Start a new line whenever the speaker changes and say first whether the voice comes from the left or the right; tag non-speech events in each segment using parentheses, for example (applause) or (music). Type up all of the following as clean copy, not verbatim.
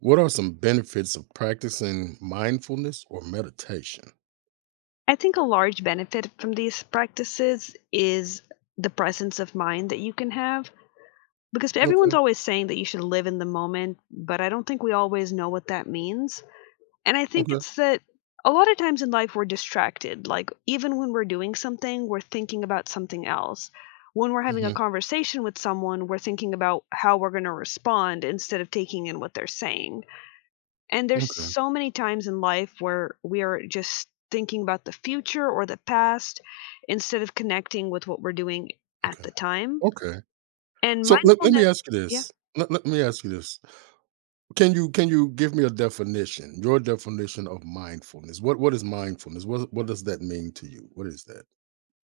right: What are some benefits of practicing mindfulness or meditation?
left: I think a large benefit from these practices is the presence of mind that you can have because everyone's
right: Okay.
left: always saying that you should live in the moment, but I don't think we always know what that means. And I think
right: Okay.
left: it's that a lot of times in life we're distracted. Like, even when we're doing something, we're thinking about something else. When we're having a
right: Mhm.
left: conversation with someone, we're thinking about how we're going to respond instead of taking in what they're saying. And there's
right: Okay.
left: so many times in life where we are just thinking about the future or the past instead of connecting with what we're doing at
right: Okay.
left: the time.
right: Okay.
left: And
right: So let me
left: mindfulness
right: ask you
left: Yeah.
right: this. Let me ask you this. Can you give me a definition? Your definition of mindfulness. What is mindfulness? What does that mean to you? What is that?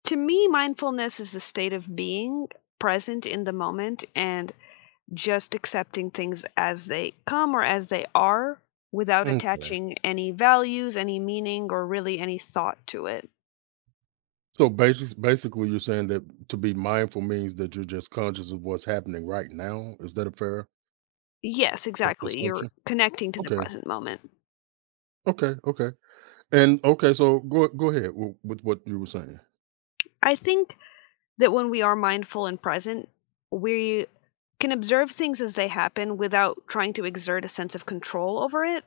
left: To me, mindfulness is the state of being present in the moment and just accepting things as they come or as they are without
right: Okay.
left: attaching any values, any meaning, or really any thought to it.
right: So basically you're saying that to be mindful means that you're just conscious of what's happening right now. Is that a fair
left: Yes, exactly. You're
right: assumption?
left: connecting to the
right: Okay.
left: present moment.
right: Okay. Okay. And okay, so go ahead with what you were saying.
left: I think that when we are mindful and present, we can observe things as they happen without trying to exert a sense of control over it.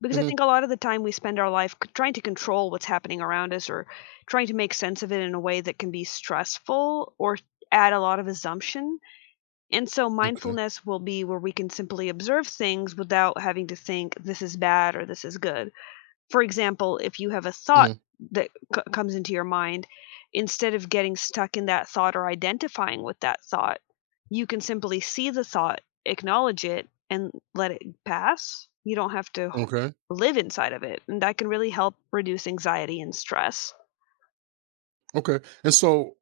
left: Because I
right: Mhm.
left: think a lot of the time we spend our life trying to control what's happening around us or trying to make sense of it in a way that can be stressful or add a lot of assumption. And so
right: Okay.
left: mindfulness will be where we can simply observe things without having to think this is bad or this is good. For example, if you have a thought
right: Mhm.
left: that comes into your mind, instead of getting stuck in that thought or identifying with that thought, you can simply see the thought, acknowledge it, and let it pass. You don't have to
right: Okay.
left: live inside of it. And that can really help reduce anxiety and stress.
right: Okay. And so,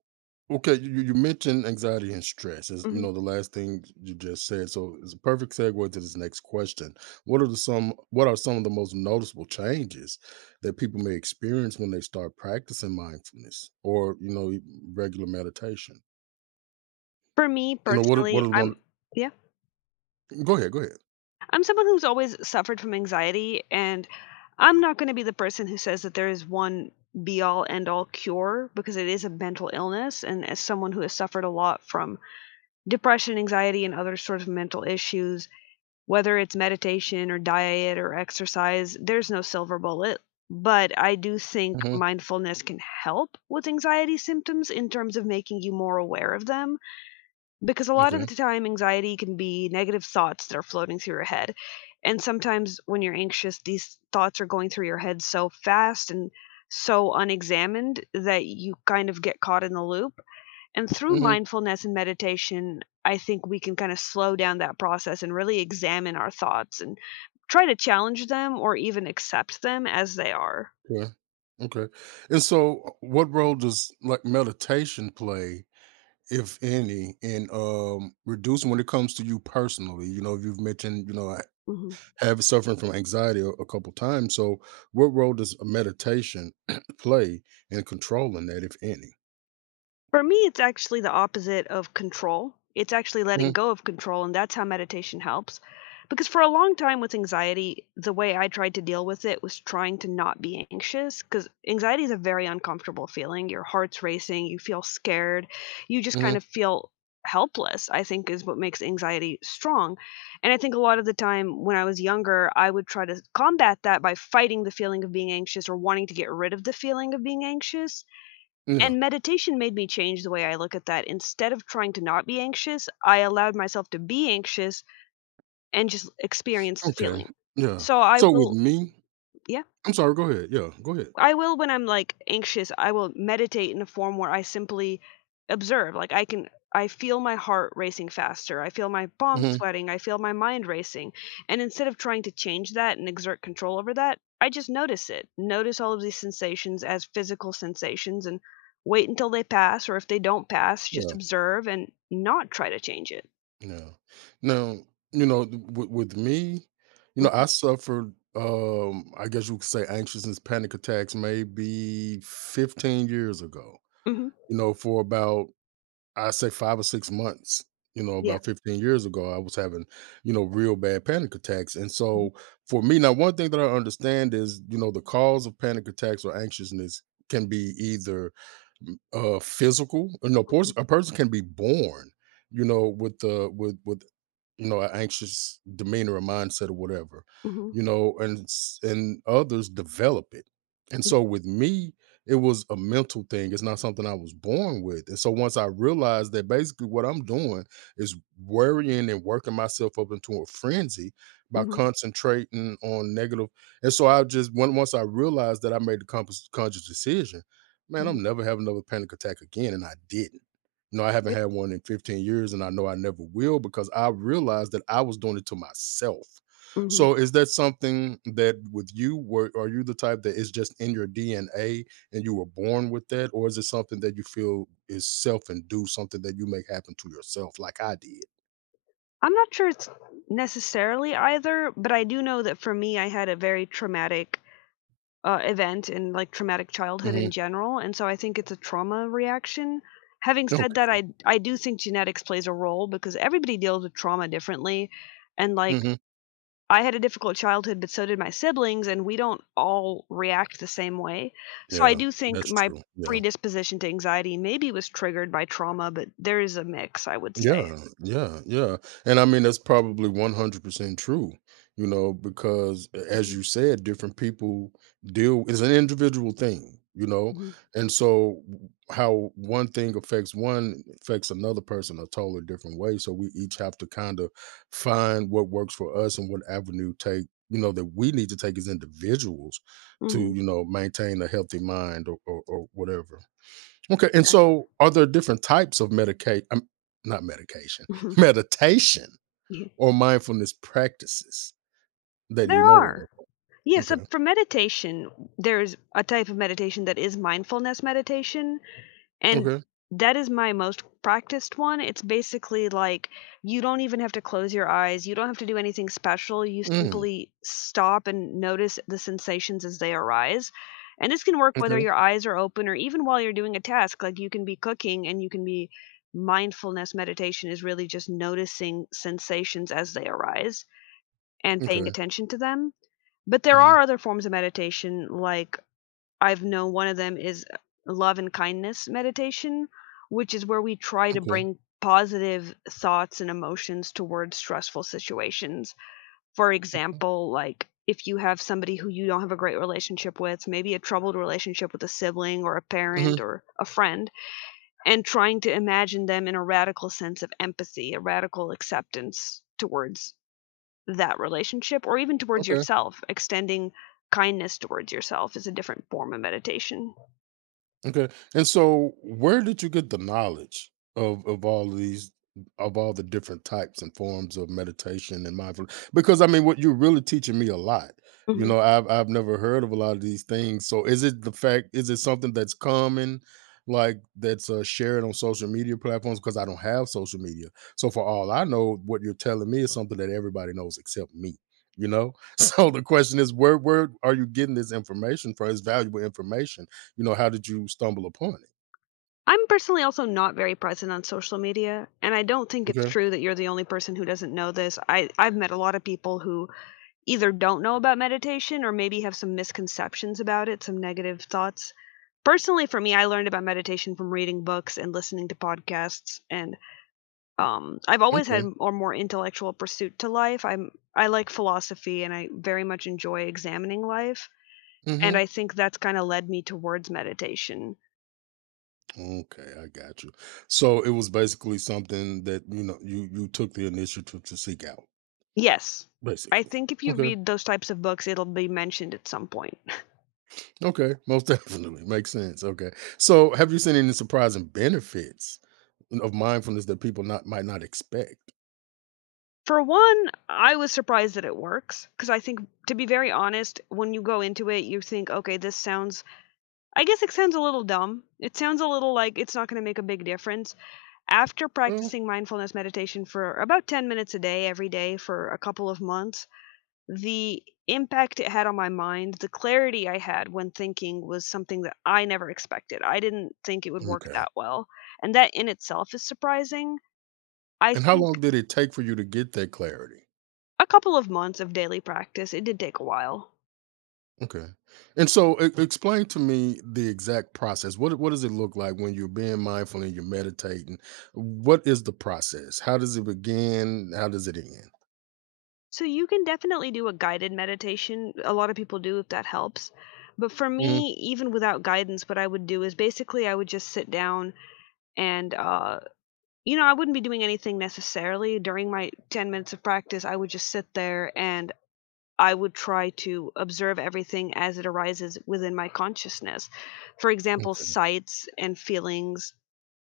right: okay, you mentioned anxiety and stress as
left: Mhm.
right: the last thing you just said. So it's a perfect segue to this next question. What are some of the most noticeable changes that people may experience when they start practicing mindfulness or regular meditation?
left: For me
right: You know what?
left: personally,
right: What are the one?
left: yeah.
right: Go ahead. Go ahead.
left: I'm someone who's always suffered from anxiety, and I'm not going to be the person who says that there is one be all end all cure because it is a mental illness. And as someone who has suffered a lot from depression, anxiety, and other sorts of mental issues, whether it's meditation or diet or exercise, there's no silver bullet. But I do think
right: hmm
left: mindfulness can help with anxiety symptoms in terms of making you more aware of them because a lot of
right: Okay.
left: the time anxiety can be negative thoughts that are floating through your head, and sometimes when you're anxious these thoughts are going through your head so fast and so unexamined that you kind of get caught in the loop, and through
right: hmm
left: mindfulness and meditation I think we can kind of slow down that process and really examine our thoughts and try to challenge them or even accept them as they are.
right: Okay. And so what role does like meditation play, if any, in reducing when it comes to you personally? You know, you've mentioned, I
left: Mhm.
right: have suffering from anxiety a couple times. So what role does a meditation (clears throat) play in controlling that, if any?
left: For me, it's actually the opposite of control. It's actually letting go of control, and that's how meditation helps. Because for a long time with anxiety, the way I tried to deal with it was trying to not be anxious. Because anxiety is a very uncomfortable feeling. Your heart's racing, you feel scared, you just kind
right: Mm-hmm.
left: of feel helpless, I think, is what makes anxiety strong. And I think a lot of the time when I was younger, I would try to combat that by fighting the feeling of being anxious or wanting to get rid of the feeling of being anxious,
right: Yeah.
left: and meditation made me change the way I look at that. Instead of trying to not be anxious, I allowed myself to be anxious and just experience the
right: Okay.
left: feeling.
right: Yeah.
left: So I
right: So with
left: will
right: me,
left: Yeah.
right: I'm sorry, go ahead. Yeah, go ahead.
left: I will When I'm, like, anxious, I will meditate in a form where I simply observe, like, I feel my heart racing faster, I feel my palms
right: hmm
left: sweating, I feel my mind racing, and instead of trying to change that and exert control over that, I just notice it. Notice all of these sensations as physical sensations and wait until they pass, or if they don't pass, just
right: Yeah.
left: observe and not try to change it.
right: Yeah. Now, you know, with me, you know,
left: Mhm,
right: I suffered, I guess you could say anxiousness, panic attacks maybe 15 years ago,
left: mhm,
right: you know, for about, I say 5 or 6 months, you know,
left: yeah.
right: about 15 years ago, I was having, you know, real bad panic attacks. And
left: Mhm,
right: so for me, now, one thing that I understand is, you know, the cause of panic attacks or anxiousness can be either physical, or no,
left: mhm,
right: a person can be born you know with the with you know, an anxious demeanor or mindset or whatever,
left: mhm,
right: you know, and and others develop it. And
left: yeah,
right: so with me, it was a mental thing. It's not something I was born with. And so once I realized that basically what I'm doing is worrying and working myself up into a frenzy by
left: mhm,
right: concentrating on negative. And so once I realized that, I made the conscious decision, man,
left: mhm,
right: I'm never having another panic attack again. And I didn't. No, I haven't
left: right,
right: had one in 15 years, and I know I never will because I realized that I was doing it to myself.
left: mhm.
right: So, is that something that with you, were, are you the type that is just in your DNA and you were born with that, or is it something that you feel is self-induced, something that you make happen to yourself, like I did?
left: I'm not sure it's necessarily either, but I do know that for me, I had a very traumatic event and like traumatic childhood
right: hmm
left: in general, and so I think it's a trauma reaction. Having said that,
right: Okay.
left: I do think genetics plays a role because everybody deals with trauma differently, and like
right: hmm
left: I had a difficult childhood, but so did my siblings, and we don't all react the same way. So I
right: Yeah,
left: do think
right: that's
left: my
right: true. Yeah.
left: predisposition to anxiety maybe was triggered by trauma, but there is a mix, I would say.
right: Yeah, yeah, yeah. And I mean, that's probably 100% true, you know, because as
left: Hmm,
right: you said, different people deal is an individual thing, you know. And so how one thing affects one affects another person a totally different way. So we each have to kind of find what works for us and what avenue take, you know, that we need to take as individuals to,
left: hmm.
right: you know, maintain a healthy mind or whatever. Okay, and
left: Exactly.
right: so are there different types of medication, not medication, (laughs)
left: (laughs)
right: meditation
left: Yeah.
right: or mindfulness practices that you
left: There
right: know
left: are.
right: of?
left: Yeah, so
right: Okay,
left: for meditation, there's a type of meditation that is mindfulness meditation, and
right: okay.
left: that is my most practiced one. It's basically like you don't even have to close your eyes, you don't have to do anything special. You
right: Mm,
left: simply stop and notice the sensations as they arise. And this can work whether
right: okay,
left: your eyes are open or even while you're doing a task. Like you can be cooking and you can be mindfulness meditation is really just noticing sensations as they arise and
right: okay,
left: paying attention to them. But there
right: mhm,
left: are other forms of meditation. Like, I've known one of them is love and kindness meditation, which is where we try to
right: okay,
left: bring positive thoughts and emotions towards stressful situations. For
right: mhm,
left: example, like if you have somebody who you don't have a great relationship with, maybe a troubled relationship with a sibling or a
right: mhm,
left: parent or a friend, and trying to imagine them in a radical sense of empathy, a radical acceptance towards that relationship or even towards
right: okay.
left: yourself, extending kindness towards yourself is a different form of meditation.
right: Okay. And so where did you get the knowledge of all these of all the different types and forms of meditation and mindfulness? Because I mean what you're really teaching me a lot. You
left: Mhm.
right: know, I've never heard of a lot of these things. So is it the fact is it something that's common like that's shared on social media platforms because I don't have social media. So for all I know what you're telling me is something that everybody knows except me, you know? (laughs) So the question is where are you getting this information from? It's valuable information you know, how did you stumble upon it?
left: I'm personally also not very present on social media, and I don't think it's
right: Okay.
left: true that you're the only person who doesn't know this. I've met a lot of people who either don't know about meditation or maybe have some misconceptions about it, some negative thoughts. Personally, for me, I learned about meditation from reading books and listening to podcasts and I've always had
right: Okay.
left: a more intellectual pursuit to life. I like philosophy and I very much enjoy examining life, and
right: Mhm.
left: I think that's kinda led me towards meditation.
right: Okay, I got you. So, it was basically something that, you know, you took the initiative to seek out,
left: Yes. I
right: basically.
left: think if you
right: Okay.
left: read those types of books, it'll be mentioned at some point.
right: Okay. Most (laughs) definitely. Makes sense. Okay. So, have you seen any surprising benefits of mindfulness that people not might not expect?
left: For one, I was surprised that it works because I think, to be very honest, when you go into it, you think, "Okay, this sounds," I guess it sounds a little dumb. It sounds a little like it's not gonna make a big difference. After
right: Mm,
left: practicing mindfulness meditation for about 10 minutes a day, every day for a couple of months, the impact it had on my mind, the clarity I had when thinking was something that I never expected. I didn't think it would work
right: okay.
left: that well. And that in itself is surprising. I
right: And how
left: think
right: long did it take for you to get that clarity?
left: a couple of months of daily practice, it did take a while.
right: Okay. And so e explain to me the exact process. What does it look like when you're being mindful and you're meditating? What is the process? How does it begin? How does it end?
left: So you can definitely do a guided meditation. A lot of people do if that helps. But for
right: Mhm.
left: me, even without guidance, what I would do is basically I would just sit down and you know, I wouldn't be doing anything necessarily during my 10 minutes of practice. I would just sit there and I would try to observe everything as it arises within my consciousness. For example,
right: Okay.
left: sights and feelings,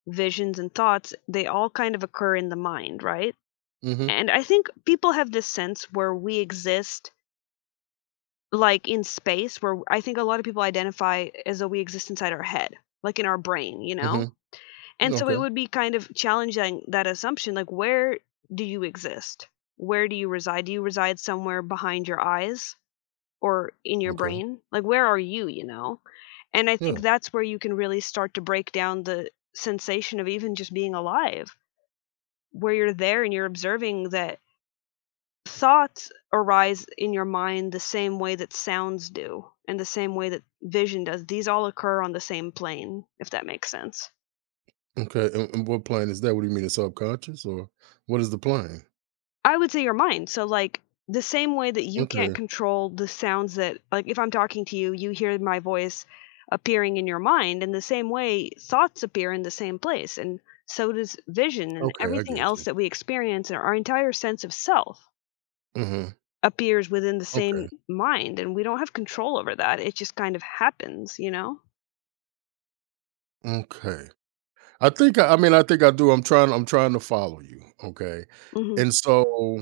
left: visions and thoughts, they all kind of occur in the mind, right?
right: Mhm.
left: And I think people have this sense where we exist like in space, where I think a lot of people identify as though we exist inside our head, like in our brain, you know?
right: Mhm.
left: And so it
right: Okay.
left: would be kind of challenging that assumption, like, where do you exist? Where do you reside? Do you reside somewhere behind your eyes or in your
right: Okay.
left: brain? Like, where are you, you know? And I
right: Yeah.
left: think that's where you can really start to break down the sensation of even just being alive, where you're there and you're observing that thoughts arise in your mind the same way that sounds do and the same way that vision does. These all occur on the same plane, if that makes sense.
right: Okay. And what plan is that? What do you mean it's subconscious or what is the plan?
left: I would say your mind. So, like, the same way that you can't
right: Okay.
left: control the sounds, that, like, if I'm talking to you, you hear my voice appearing in your mind, in the same way, thoughts appear in the same place, and so does vision and
right: Okay, I
left: everything
right: get
left: else
right: you.
left: that we experience, and our entire sense of self
right: Mhm.
left: appears within the same
right: Okay.
left: mind, and we don't have control over that. It just kind of happens, you know?
right: Okay. I think I mean I think I do. I'm trying to follow you, okay?
left: Mhm.
right: And so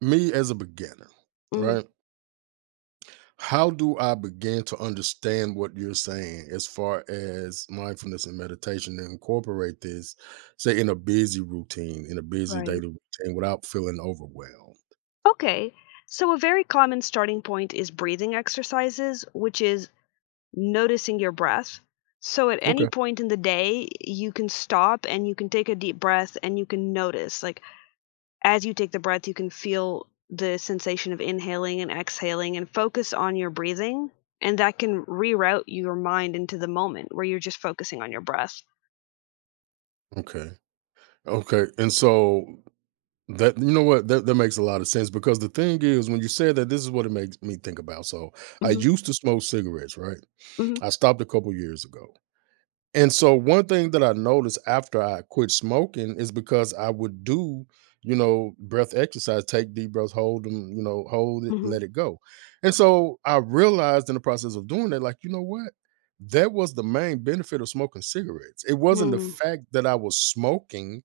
right: me as a beginner,
left: Mhm.
right: right? How do I begin to understand what you're saying as far as mindfulness and meditation to incorporate this, say, in a busy routine, in a busy
left: Right.
right: daily routine without feeling overwhelmed?
left: Okay. So, a very common starting point is breathing exercises, which is noticing your breath. So at any
right: Okay.
left: point in the day, you can stop and you can take a deep breath and you can notice, like, as you take the breath, you can feel the sensation of inhaling and exhaling and focus on your breathing. And that can reroute your mind into the moment where you're just focusing on your breath.
right: Okay. Okay. And so that you know what that, that makes a lot of sense because the thing is when you said that this is what it makes me think about. So I
left: Mhm,
right: used to smoke cigarettes, right?
left: mhm,
right: I stopped a couple years ago. And so one thing that I noticed after I quit smoking is because I would do, you know, breath exercise, take deep breaths, hold them, you know, hold it,
left: mhm,
right: let it go. And so I realized in the process of doing that, like, you know what? That was the main benefit of smoking cigarettes. It wasn't the
left: mm,
right: fact that I was smoking,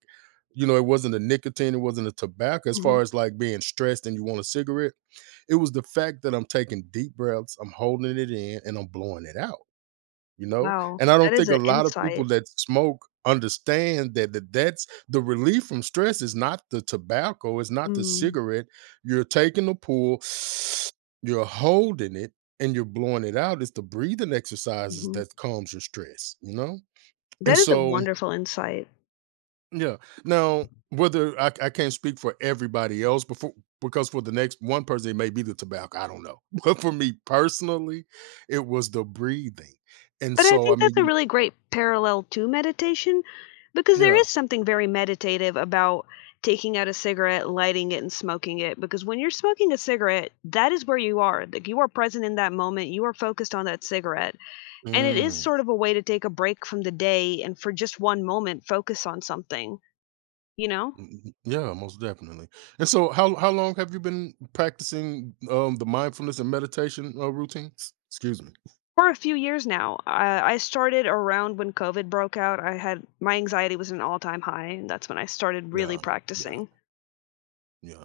right: you know, it wasn't the nicotine, it wasn't the tobacco, as far
left: mhm.
right: as like being stressed and you want a cigarette. It was the fact that I'm taking deep breaths, I'm holding it in, and I'm blowing it out you know?
left: Wow,
right: And I
left: that
right: don't
left: is
right: think a
left: an
right: lot of
left: insight.
right: people that smoke understand that, that that's the relief from stress is not the tobacco, it's not the
left: Mm,
right: cigarette. You're taking a pull, (sniffs) you're holding it, and you're blowing it out. It's the breathing exercises
left: mhm.
right: that calms your stress, you know? And
left: That is a
right: so,
left: wonderful insight.
right: yeah. Now, whether I can't speak for everybody else before because for the next one person it may be the tobacco, I don't know, (laughs) but for me personally it was the breathing and
left: But I
right: so I
left: think
right: mean
left: that's a really great parallel to meditation because there
right: yeah.
left: is something very meditative about taking out a cigarette, lighting it, and smoking it. Because when you're smoking a cigarette, that is where you are. Like, you are present in that moment, you are focused on that cigarette. And it is
right: Mm,
left: sort of a way to take a break from the day and for just one moment focus on something, you know?
right: mm, mm, yeah, most definitely. And so, how long have you been practicing the mindfulness and meditation routines? Excuse me.
left: For a few years now, I started around when COVID broke out. I had My anxiety was an all time high, and that's when I started really
right: Yeah, yeah,
left: practicing.
right: yeah.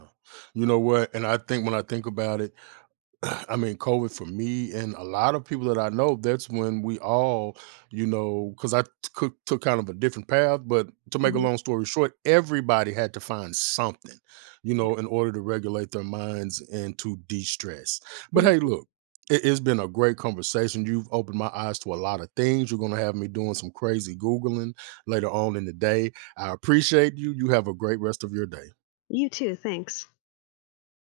right: You know what? And I think when I think about it. I mean, COVID for me and a lot of people that I know, that's when we all, you know, because I took kind of a different path. But to make a
left: Mhm.
right: long story short, everybody had to find something, you know, in order to regulate their minds and to de stress.
left: Yeah.
right: But hey, look, it's been a great conversation. You've opened my eyes to a lot of things. You're going to have me doing some crazy Googling later on in the day. I appreciate you. You have a great rest of your day.
left: You too. Thanks.